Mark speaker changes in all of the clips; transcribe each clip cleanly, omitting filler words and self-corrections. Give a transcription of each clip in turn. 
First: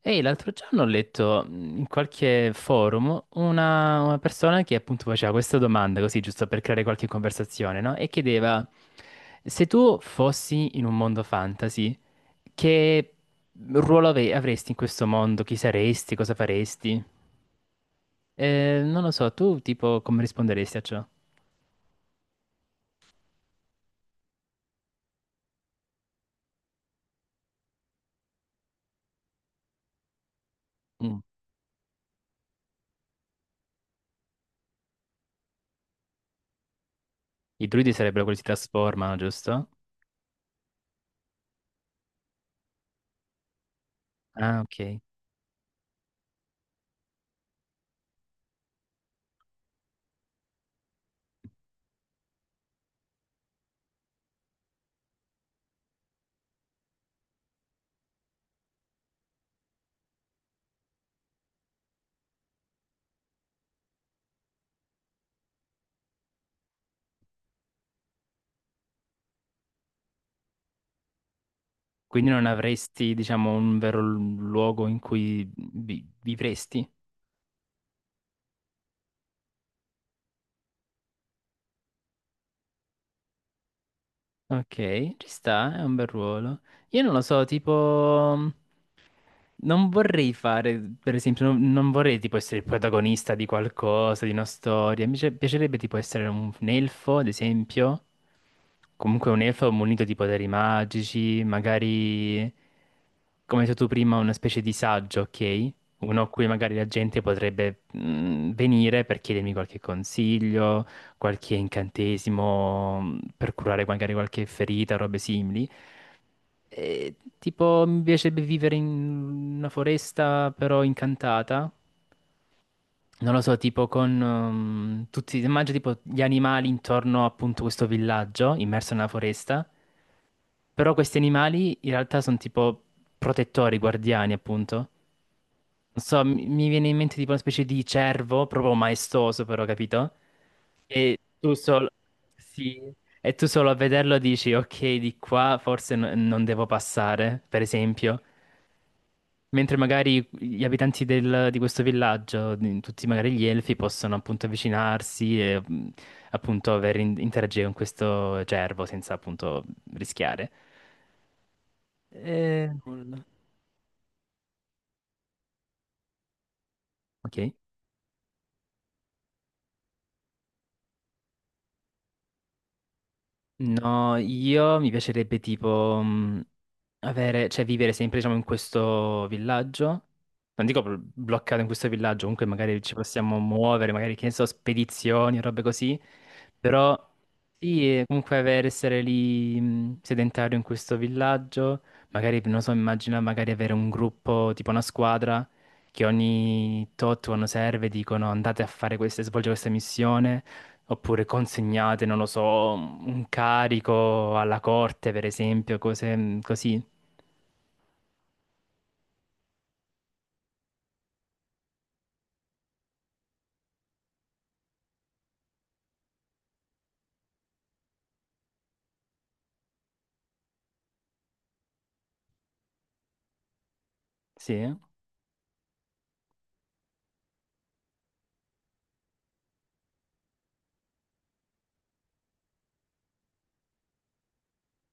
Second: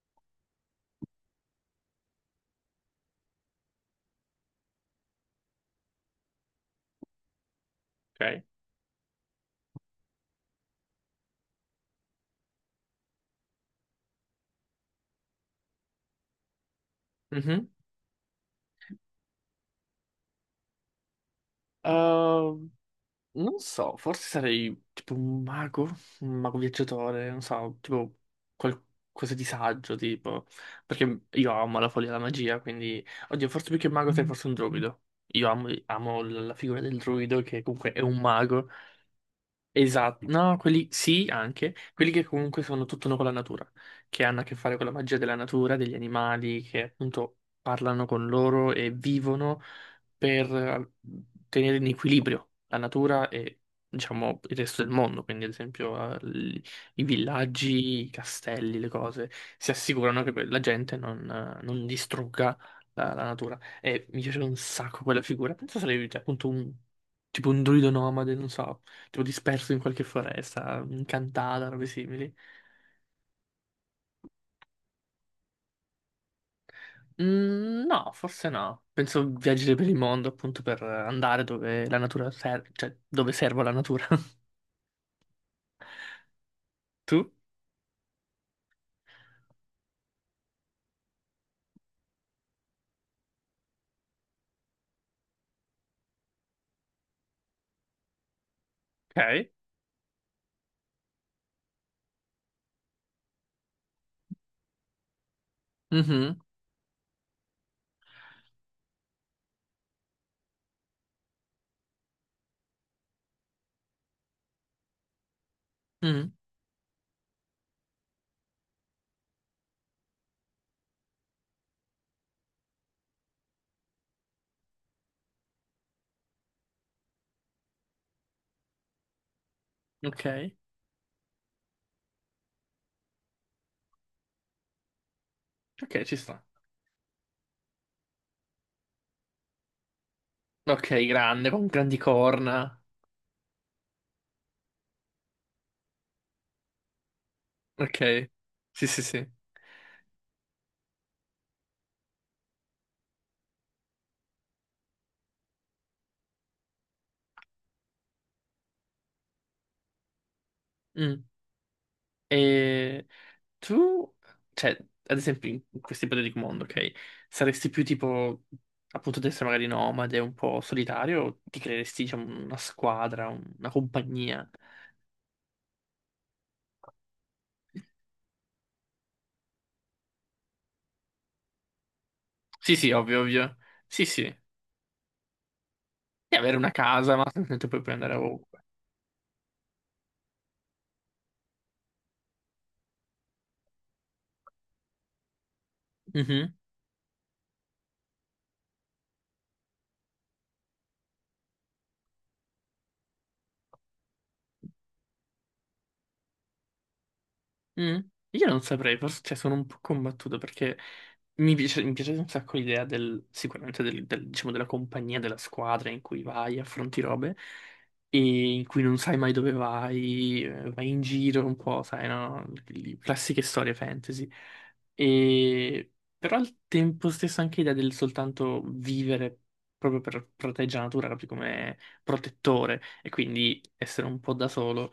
Speaker 1: Ehi, l'altro giorno ho letto in qualche forum una persona che appunto faceva questa domanda, così giusto per creare qualche conversazione, no? E
Speaker 2: Ok.
Speaker 1: chiedeva, se tu fossi in un mondo fantasy, che ruolo avresti in questo mondo? Chi saresti? Cosa faresti?
Speaker 2: Mhm.
Speaker 1: Non lo so, tu tipo come risponderesti a ciò?
Speaker 2: Ehm, Non so, forse sarei tipo un mago viaggiatore, non so, tipo qualcosa di saggio, tipo,
Speaker 1: Mm.
Speaker 2: perché io amo la follia e la magia, quindi, oddio, forse più che un mago sei forse un druido. Io amo, amo la figura del druido che
Speaker 1: I druidi
Speaker 2: comunque è un
Speaker 1: sarebbero quelli che si
Speaker 2: mago.
Speaker 1: trasformano, giusto?
Speaker 2: Esatto, no, quelli sì, anche, quelli che comunque sono tutto uno con la natura, che hanno a che
Speaker 1: Ah,
Speaker 2: fare con la
Speaker 1: ok.
Speaker 2: magia della natura, degli animali che appunto parlano con loro e vivono per tenere in equilibrio la natura e diciamo il resto del mondo, quindi ad esempio i villaggi, i castelli, le cose, si assicurano che la gente non, non distrugga la natura. E mi piace un sacco quella figura, penso sarebbe cioè, appunto un tipo un druido nomade, non so tipo disperso in qualche foresta, incantata, robe
Speaker 1: Quindi
Speaker 2: simili.
Speaker 1: non avresti, diciamo, un vero luogo in cui vivresti?
Speaker 2: Mm, no, forse no. Penso viaggiare per il mondo appunto per andare dove la natura serve, cioè dove serve la natura.
Speaker 1: Ok, ci sta, è un bel ruolo. Io non lo
Speaker 2: Tu?
Speaker 1: so, tipo... mm, non vorrei fare, per esempio, non vorrei tipo essere il protagonista di qualcosa, di una storia. Piacerebbe tipo essere un elfo, ad esempio. Comunque un
Speaker 2: Ok.
Speaker 1: elfo munito di poteri magici, magari, come hai detto tu prima, una specie di saggio, ok? Uno a
Speaker 2: Mhm.
Speaker 1: cui magari la gente potrebbe venire per chiedermi qualche consiglio, qualche incantesimo per curare magari qualche ferita, robe simili.
Speaker 2: Mhm.
Speaker 1: E, tipo, mi piacerebbe vivere in una foresta però incantata. Non lo so, tipo con tutti, immagino tipo gli animali intorno appunto a questo villaggio immerso nella foresta.
Speaker 2: Ok.
Speaker 1: Però questi animali in realtà sono tipo protettori, guardiani, appunto.
Speaker 2: Ok,
Speaker 1: Non
Speaker 2: ci
Speaker 1: so,
Speaker 2: sta.
Speaker 1: mi viene in mente tipo una specie di cervo, proprio maestoso però, capito?
Speaker 2: Ok,
Speaker 1: E
Speaker 2: grande,
Speaker 1: tu
Speaker 2: con
Speaker 1: solo...
Speaker 2: grandi
Speaker 1: Sì.
Speaker 2: corna.
Speaker 1: E tu solo a vederlo dici, ok, di qua forse non devo passare, per esempio.
Speaker 2: Ok. Sì, sì, sì.
Speaker 1: Mentre magari gli abitanti di questo villaggio, tutti magari gli elfi, possono appunto avvicinarsi e appunto interagire con questo cervo senza appunto rischiare.
Speaker 2: Mm.
Speaker 1: E...
Speaker 2: E
Speaker 1: Nulla.
Speaker 2: tu, cioè, ad esempio, in questo ipotetico mondo, ok?
Speaker 1: Ok.
Speaker 2: Saresti più tipo, appunto, di essere magari nomade, un po' solitario, o ti creeresti, diciamo, una squadra, una
Speaker 1: No,
Speaker 2: compagnia?
Speaker 1: io mi piacerebbe tipo avere, cioè vivere sempre diciamo in questo villaggio. Non dico bloccato in questo villaggio, comunque
Speaker 2: Sì,
Speaker 1: magari
Speaker 2: sì,
Speaker 1: ci
Speaker 2: ovvio,
Speaker 1: possiamo
Speaker 2: ovvio.
Speaker 1: muovere,
Speaker 2: Sì,
Speaker 1: magari
Speaker 2: sì.
Speaker 1: che ne
Speaker 2: E
Speaker 1: so, spedizioni, robe così.
Speaker 2: avere una
Speaker 1: Però
Speaker 2: casa, ma semplicemente poi puoi
Speaker 1: sì,
Speaker 2: andare
Speaker 1: comunque
Speaker 2: ovunque.
Speaker 1: avere, essere lì sedentario in questo villaggio, magari, non so, immagina magari avere un gruppo, tipo una squadra, che ogni tot quando serve dicono andate a fare queste, svolgere questa missione. Oppure consegnate, non lo so, un carico alla corte, per esempio, cose così.
Speaker 2: Mm. Io non saprei, forse cioè, sono un po' combattuto perché mi piace un sacco l'idea del, sicuramente del, diciamo, della compagnia, della squadra in cui vai, affronti robe e in cui non sai mai dove vai, vai in giro un po', sai, no? Le classiche storie fantasy.
Speaker 1: Sì, eh?
Speaker 2: E... Però al tempo stesso anche l'idea del soltanto vivere proprio per proteggere la natura, proprio come protettore e quindi essere un po' da solo.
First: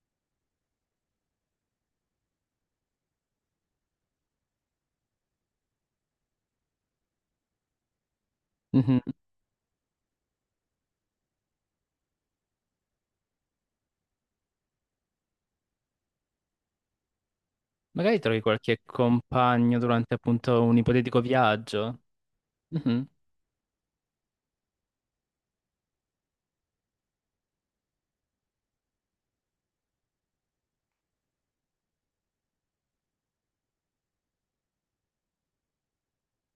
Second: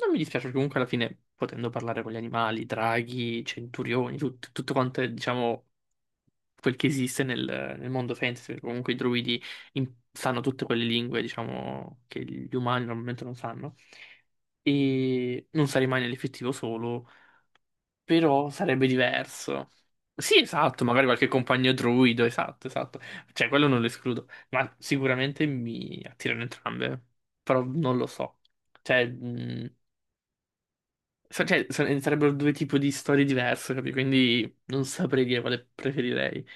Speaker 2: Non mi dispiace perché comunque alla fine, potendo parlare con gli animali, draghi, centurioni, tutto quanto è, diciamo, quel che esiste nel, nel mondo fantasy, perché comunque i
Speaker 1: Mhm.
Speaker 2: druidi sanno tutte quelle lingue, diciamo, che gli umani normalmente non sanno. E non sarei mai nell'effettivo solo,
Speaker 1: Magari trovi
Speaker 2: però
Speaker 1: qualche
Speaker 2: sarebbe diverso.
Speaker 1: compagno durante
Speaker 2: Sì,
Speaker 1: appunto un
Speaker 2: esatto, magari
Speaker 1: ipotetico
Speaker 2: qualche compagno
Speaker 1: viaggio.
Speaker 2: druido, esatto, esatto.
Speaker 1: Mhm.
Speaker 2: Cioè, quello non lo escludo, ma sicuramente mi attirano entrambe, però non lo so. Cioè, sarebbero due tipi di storie diverse, capi? Quindi non saprei dire quale preferirei.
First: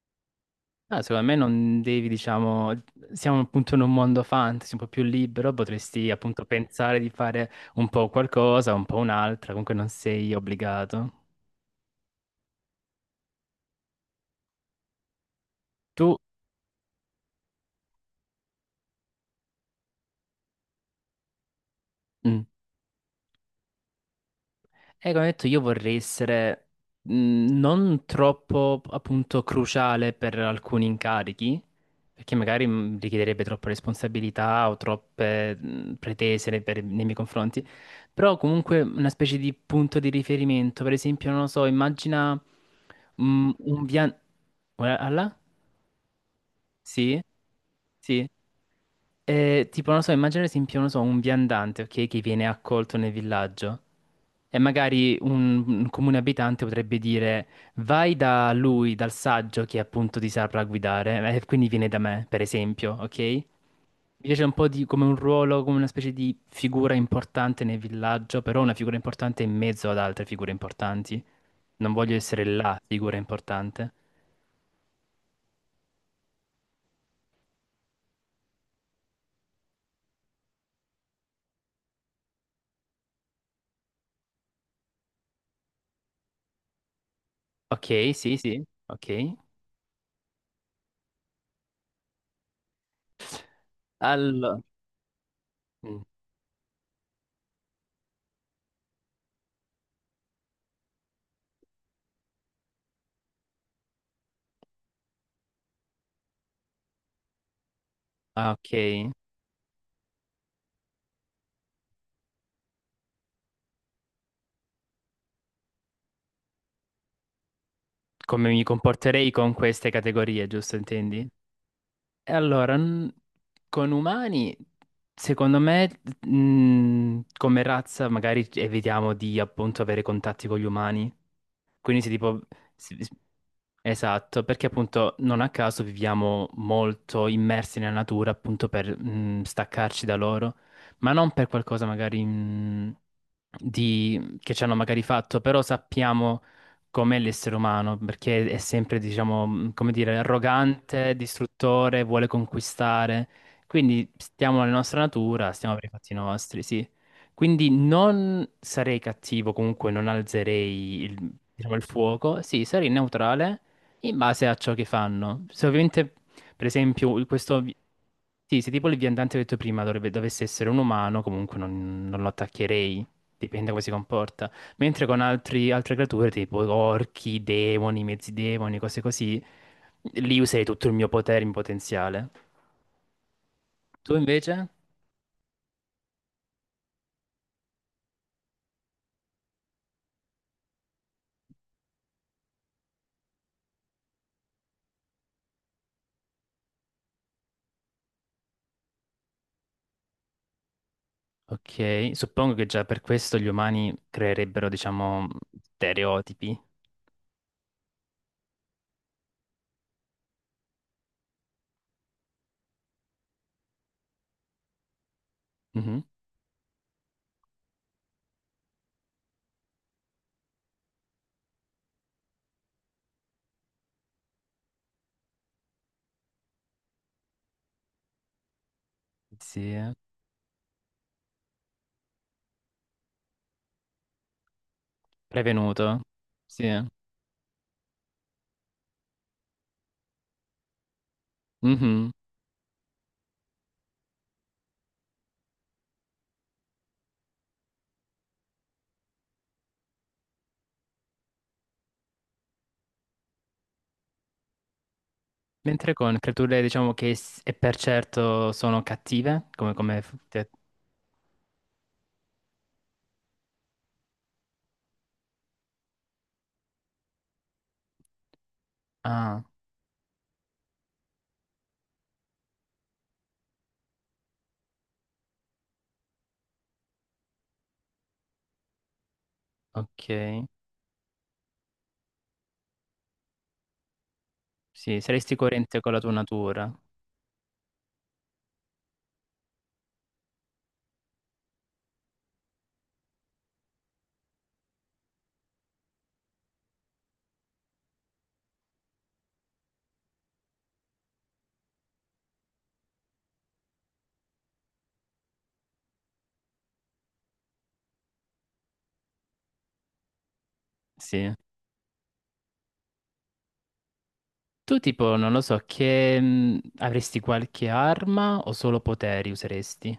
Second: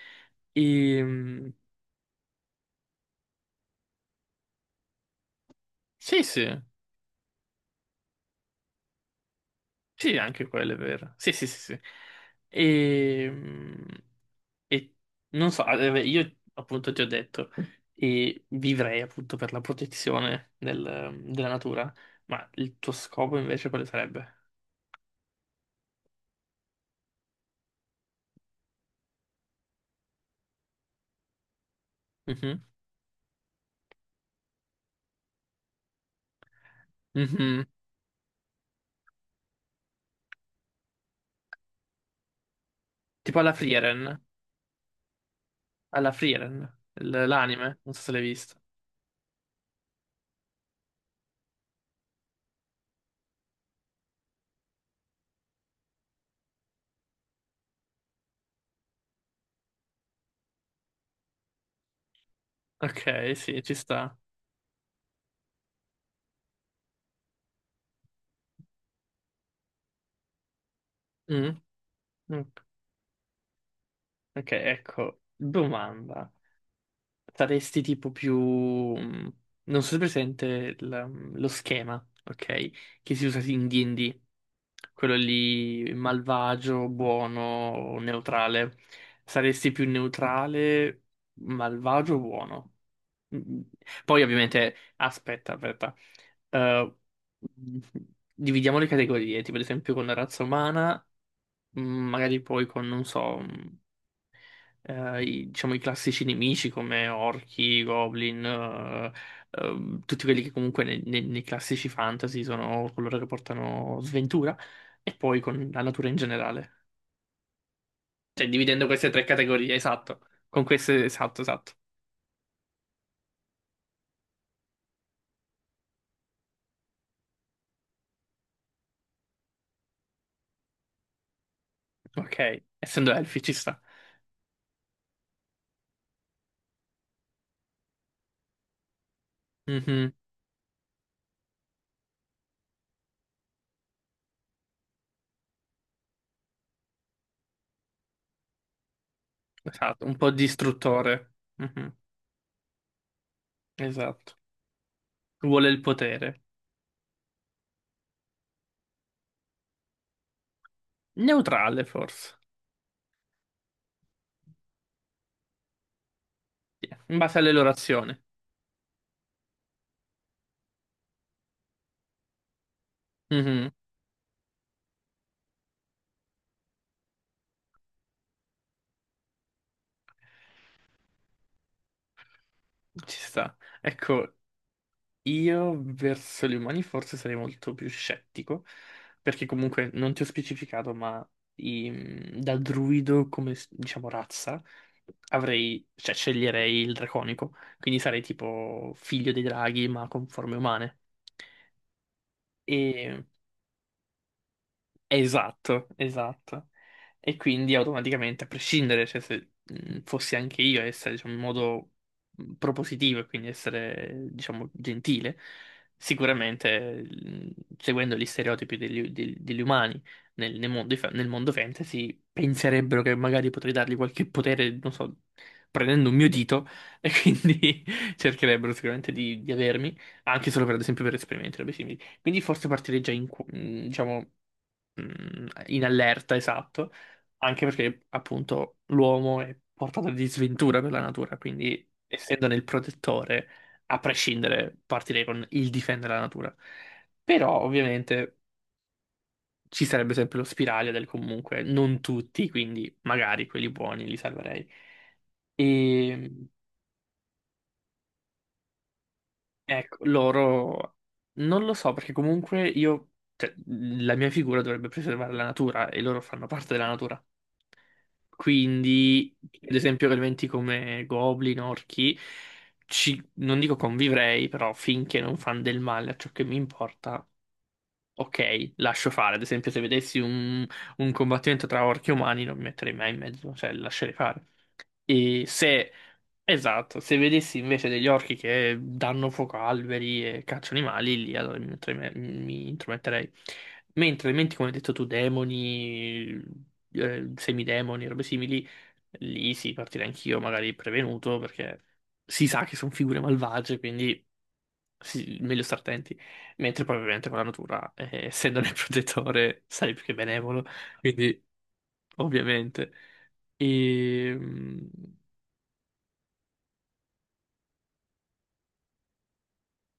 Speaker 1: Ah, secondo me
Speaker 2: Ehm,
Speaker 1: non devi, diciamo, siamo appunto in un mondo fantasy un po' più libero, potresti
Speaker 2: sì,
Speaker 1: appunto
Speaker 2: sì,
Speaker 1: pensare di fare un po' qualcosa, un po' un'altra, comunque non
Speaker 2: sì,
Speaker 1: sei
Speaker 2: anche quello è
Speaker 1: obbligato.
Speaker 2: vero. Sì, sì, sì, sì. Ehm, E, non so, beh,
Speaker 1: Tu,
Speaker 2: io appunto ti ho detto, e vivrei appunto per la protezione della natura,
Speaker 1: mm,
Speaker 2: ma il tuo scopo invece quale sarebbe?
Speaker 1: e come ho detto, io vorrei essere mh, non troppo appunto cruciale per alcuni incarichi, perché
Speaker 2: Mhm,
Speaker 1: magari richiederebbe troppe responsabilità o troppe pretese nei miei confronti,
Speaker 2: mhm.
Speaker 1: però comunque una specie di punto di riferimento, per esempio, non lo so, immagina
Speaker 2: Tipo
Speaker 1: un viaggio...
Speaker 2: Alla Frieren,
Speaker 1: Sì,
Speaker 2: l'anime, non so se l'hai
Speaker 1: sì.
Speaker 2: visto.
Speaker 1: Tipo, non lo so, immagina ad esempio, non lo so, un viandante, ok, che viene accolto nel villaggio. E magari un comune abitante potrebbe dire: vai da lui, dal saggio che appunto ti saprà guidare, e quindi viene da me, per esempio, ok?
Speaker 2: Ok,
Speaker 1: Mi
Speaker 2: sì, ci sta.
Speaker 1: piace un po' di, come un ruolo, come una specie di figura importante nel villaggio, però una figura importante in mezzo ad altre figure importanti.
Speaker 2: Mm.
Speaker 1: Non voglio essere
Speaker 2: Mm,
Speaker 1: la figura importante.
Speaker 2: ok, ecco, domanda. Saresti tipo più... non so se è presente lo schema, ok? Che si usa sì in D&D. Quello lì malvagio, buono,
Speaker 1: Ok, sì, sì,
Speaker 2: neutrale.
Speaker 1: ok.
Speaker 2: Saresti più neutrale, malvagio o buono? Mm, Poi
Speaker 1: Allora.
Speaker 2: ovviamente... Aspetta, aspetta.
Speaker 1: Mm.
Speaker 2: Eh, Dividiamo le categorie, tipo ad esempio con la razza umana, magari poi con, non so... i, diciamo, i classici nemici come orchi, goblin,
Speaker 1: Ah, ok.
Speaker 2: tutti quelli che comunque nei, nei classici fantasy sono coloro che portano sventura, e poi con la natura in generale. Cioè,
Speaker 1: Come mi
Speaker 2: dividendo queste tre
Speaker 1: comporterei con
Speaker 2: categorie,
Speaker 1: queste
Speaker 2: esatto.
Speaker 1: categorie,
Speaker 2: Con
Speaker 1: giusto,
Speaker 2: queste,
Speaker 1: intendi?
Speaker 2: esatto, esatto.
Speaker 1: E allora, n- con umani, secondo me, come razza, magari evitiamo di appunto avere contatti con gli umani. Quindi se tipo...
Speaker 2: Ok,
Speaker 1: si-
Speaker 2: essendo
Speaker 1: si-
Speaker 2: elfi ci sta.
Speaker 1: esatto, perché appunto non a caso viviamo molto immersi nella natura appunto per staccarci
Speaker 2: Mhm.
Speaker 1: da loro, ma non per qualcosa magari che ci hanno magari fatto, però sappiamo com'è l'essere umano, perché è sempre, diciamo, come
Speaker 2: Esatto, un
Speaker 1: dire,
Speaker 2: po'
Speaker 1: arrogante,
Speaker 2: distruttore. Mhm.
Speaker 1: distruttore, vuole conquistare. Quindi
Speaker 2: Esatto.
Speaker 1: stiamo nella nostra natura,
Speaker 2: Vuole
Speaker 1: stiamo
Speaker 2: il
Speaker 1: per i fatti
Speaker 2: potere.
Speaker 1: nostri, sì. Quindi non sarei cattivo, comunque non alzerei diciamo, il
Speaker 2: Neutrale, forse.
Speaker 1: fuoco, sì, sarei neutrale in base a ciò che fanno. Se ovviamente, per
Speaker 2: Sì,
Speaker 1: esempio,
Speaker 2: in base
Speaker 1: questo... vi-
Speaker 2: all'elorazione.
Speaker 1: Sì, se tipo il viandante che ho detto prima dovesse essere un umano, comunque non lo attaccherei, dipende da
Speaker 2: Mhm.
Speaker 1: come si comporta. Mentre con altre creature, tipo orchi, demoni, mezzi demoni, cose così, lì userei tutto il mio potere in potenziale.
Speaker 2: Ci sta.
Speaker 1: Tu
Speaker 2: Ecco,
Speaker 1: invece?
Speaker 2: io verso gli umani forse sarei molto più scettico, perché comunque non ti ho specificato, ma da druido come diciamo razza avrei, cioè sceglierei il draconico, quindi sarei tipo figlio dei draghi ma con forme umane.
Speaker 1: Ok, suppongo che già per questo gli umani creerebbero, diciamo,
Speaker 2: Esatto,
Speaker 1: stereotipi.
Speaker 2: esatto. E quindi automaticamente, a prescindere, cioè, se fossi anche io a essere, diciamo, in modo propositivo e quindi essere, diciamo, gentile,
Speaker 1: Mhm.
Speaker 2: sicuramente, seguendo gli stereotipi degli, degli umani nel, nel mondo, nel mondo fantasy, penserebbero che magari potrei dargli qualche potere, non so, prendendo un mio dito, e quindi cercherebbero sicuramente di
Speaker 1: Sì, eh.
Speaker 2: avermi, anche solo per, ad esempio, per esperimenti robe simili. Quindi forse partirei già in, diciamo in
Speaker 1: Prevenuto.
Speaker 2: allerta,
Speaker 1: Sì, eh.
Speaker 2: esatto, anche perché appunto l'uomo è portato di sventura per la natura, quindi
Speaker 1: Mhm.
Speaker 2: essendo nel protettore, a prescindere, partirei con il difendere la natura. Però ovviamente ci sarebbe sempre lo spiraglio del comunque, non tutti, quindi magari quelli buoni li salverei.
Speaker 1: Mentre con
Speaker 2: E
Speaker 1: creature, diciamo che e per certo sono cattive, come,
Speaker 2: ecco, loro non lo so perché comunque io, cioè, la mia figura dovrebbe preservare la natura e loro fanno parte della natura. Quindi,
Speaker 1: ah,
Speaker 2: ad esempio, elementi come goblin, orchi, ci, non dico convivrei, però finché non fanno del male a ciò che mi importa, ok, lascio fare. Ad esempio, se
Speaker 1: ok.
Speaker 2: vedessi un combattimento tra orchi e umani, non mi metterei mai in mezzo, cioè lascerei fare.
Speaker 1: Sì, saresti
Speaker 2: E
Speaker 1: coerente
Speaker 2: se,
Speaker 1: con la tua natura.
Speaker 2: esatto, se vedessi invece degli orchi che danno fuoco a alberi e cacciano animali, lì allora mi, mi intrometterei. Mentre elementi, come hai detto tu, demoni, semidemoni, robe simili, lì sì, partirei anch'io, magari prevenuto, perché si sa che sono figure malvagie, quindi sì, meglio stare attenti. Mentre poi ovviamente con la natura, essendone il protettore, sarei più che benevolo,
Speaker 1: Sì.
Speaker 2: quindi ovviamente.
Speaker 1: Tu
Speaker 2: Ehm,
Speaker 1: tipo, non lo so, che avresti qualche arma o solo poteri useresti?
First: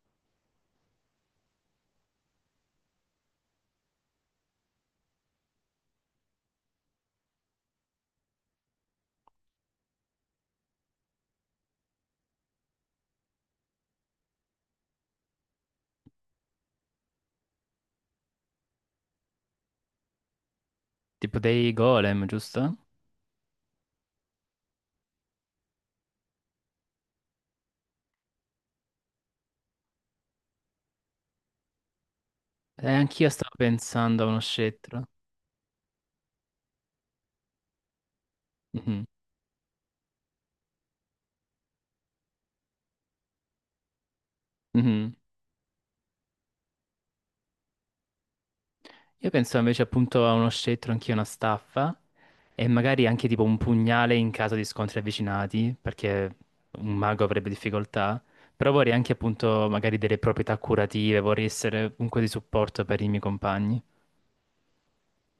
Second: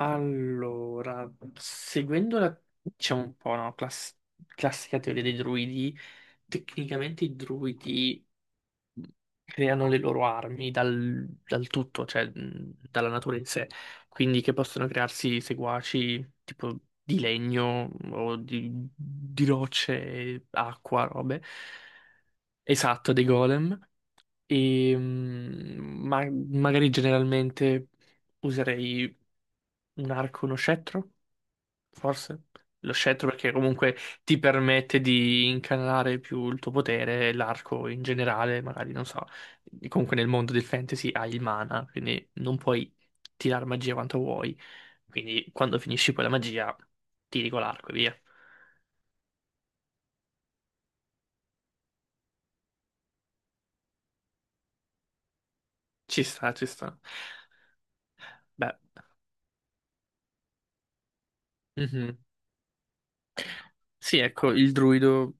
Speaker 2: Allora, seguendo la, c'è un po' una classica teoria dei druidi, tecnicamente i druidi creano le loro armi dal, dal tutto, cioè dalla natura in sé, quindi che possono crearsi seguaci tipo di legno o di rocce, acqua,
Speaker 1: Tipo
Speaker 2: robe.
Speaker 1: dei golem, giusto?
Speaker 2: Esatto, dei golem. E, ma magari generalmente userei un arco, uno scettro, forse. Lo
Speaker 1: Anch'io
Speaker 2: scettro perché
Speaker 1: stavo
Speaker 2: comunque
Speaker 1: pensando a
Speaker 2: ti
Speaker 1: uno
Speaker 2: permette
Speaker 1: scettro.
Speaker 2: di incanalare più il tuo potere, e l'arco in generale, magari
Speaker 1: Mhm,
Speaker 2: non so. Comunque nel mondo del fantasy hai il mana, quindi non puoi tirare magia quanto vuoi.
Speaker 1: mhm.
Speaker 2: Quindi quando finisci poi la magia, tiri con l'arco e via.
Speaker 1: Io penso invece appunto a uno scettro, anch'io una staffa. E magari anche tipo un pugnale in caso di scontri avvicinati,
Speaker 2: Ci
Speaker 1: perché
Speaker 2: sta, ci
Speaker 1: un
Speaker 2: sta.
Speaker 1: mago avrebbe difficoltà. Però
Speaker 2: Beh.
Speaker 1: vorrei anche appunto magari delle proprietà curative, vorrei essere
Speaker 2: Mhm.
Speaker 1: comunque di supporto per i miei compagni.
Speaker 2: Sì, ecco, il druido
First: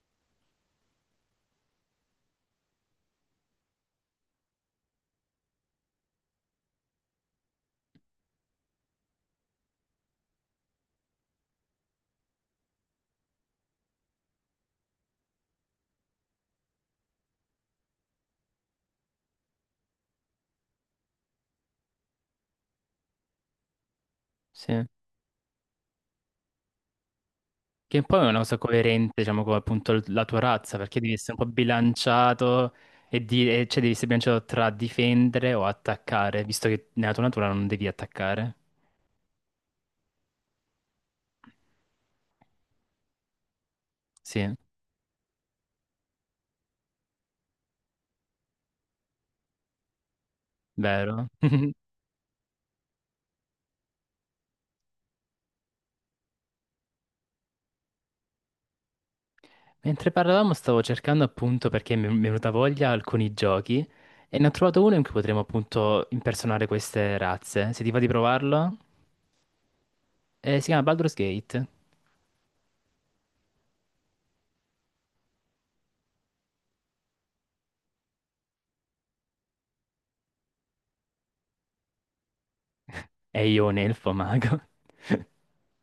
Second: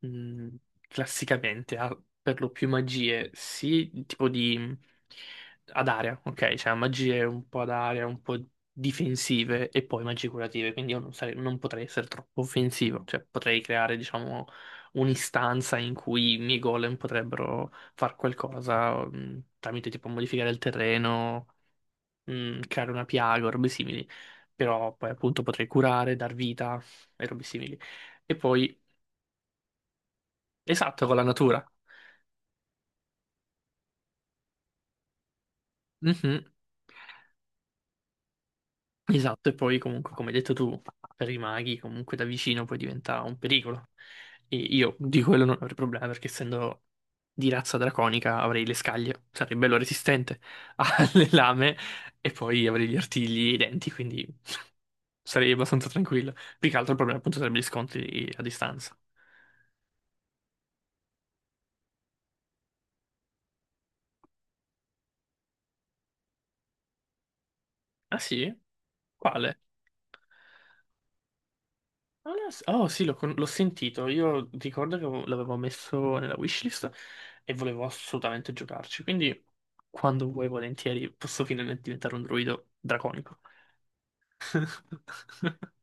Speaker 2: mh, classicamente ha per lo più magie, sì, tipo di ad area, ok? Cioè magie un po' ad area, un po' difensive e poi magie curative, quindi io non, non potrei essere troppo offensivo, cioè potrei creare, diciamo, un'istanza in cui i miei golem potrebbero far qualcosa tramite tipo modificare il terreno, creare una piaga o robe simili,
Speaker 1: Sì.
Speaker 2: però poi appunto potrei curare, dar vita e robe simili.
Speaker 1: Che poi è
Speaker 2: E
Speaker 1: una cosa
Speaker 2: poi
Speaker 1: coerente, diciamo, con appunto la tua razza, perché
Speaker 2: esatto,
Speaker 1: devi
Speaker 2: con la
Speaker 1: essere un po'
Speaker 2: natura.
Speaker 1: bilanciato cioè devi essere bilanciato tra difendere o attaccare,
Speaker 2: Mhm.
Speaker 1: visto che nella tua natura non devi attaccare.
Speaker 2: Esatto, e poi comunque, come hai detto tu, per i maghi comunque da vicino poi diventa un pericolo.
Speaker 1: Sì,
Speaker 2: E io di quello non avrei problema perché essendo di razza draconica avrei le scaglie, sarei bello resistente
Speaker 1: vero.
Speaker 2: alle lame e poi avrei gli artigli e i denti, quindi sarei abbastanza tranquillo. Più che altro il problema appunto sarebbe gli scontri a distanza.
Speaker 1: Mentre parlavamo stavo cercando appunto perché mi è venuta voglia alcuni giochi e ne ho trovato uno in cui potremo appunto impersonare queste razze. Se ti va di
Speaker 2: Ah sì?
Speaker 1: provarlo?
Speaker 2: Quale?
Speaker 1: Si chiama Baldur's Gate
Speaker 2: Non lo so. Oh sì, l'ho sentito. Io ricordo che l'avevo messo nella wishlist e volevo assolutamente giocarci. Quindi, quando vuoi, volentieri, posso finalmente diventare un druido draconico.
Speaker 1: e io un elfo mago.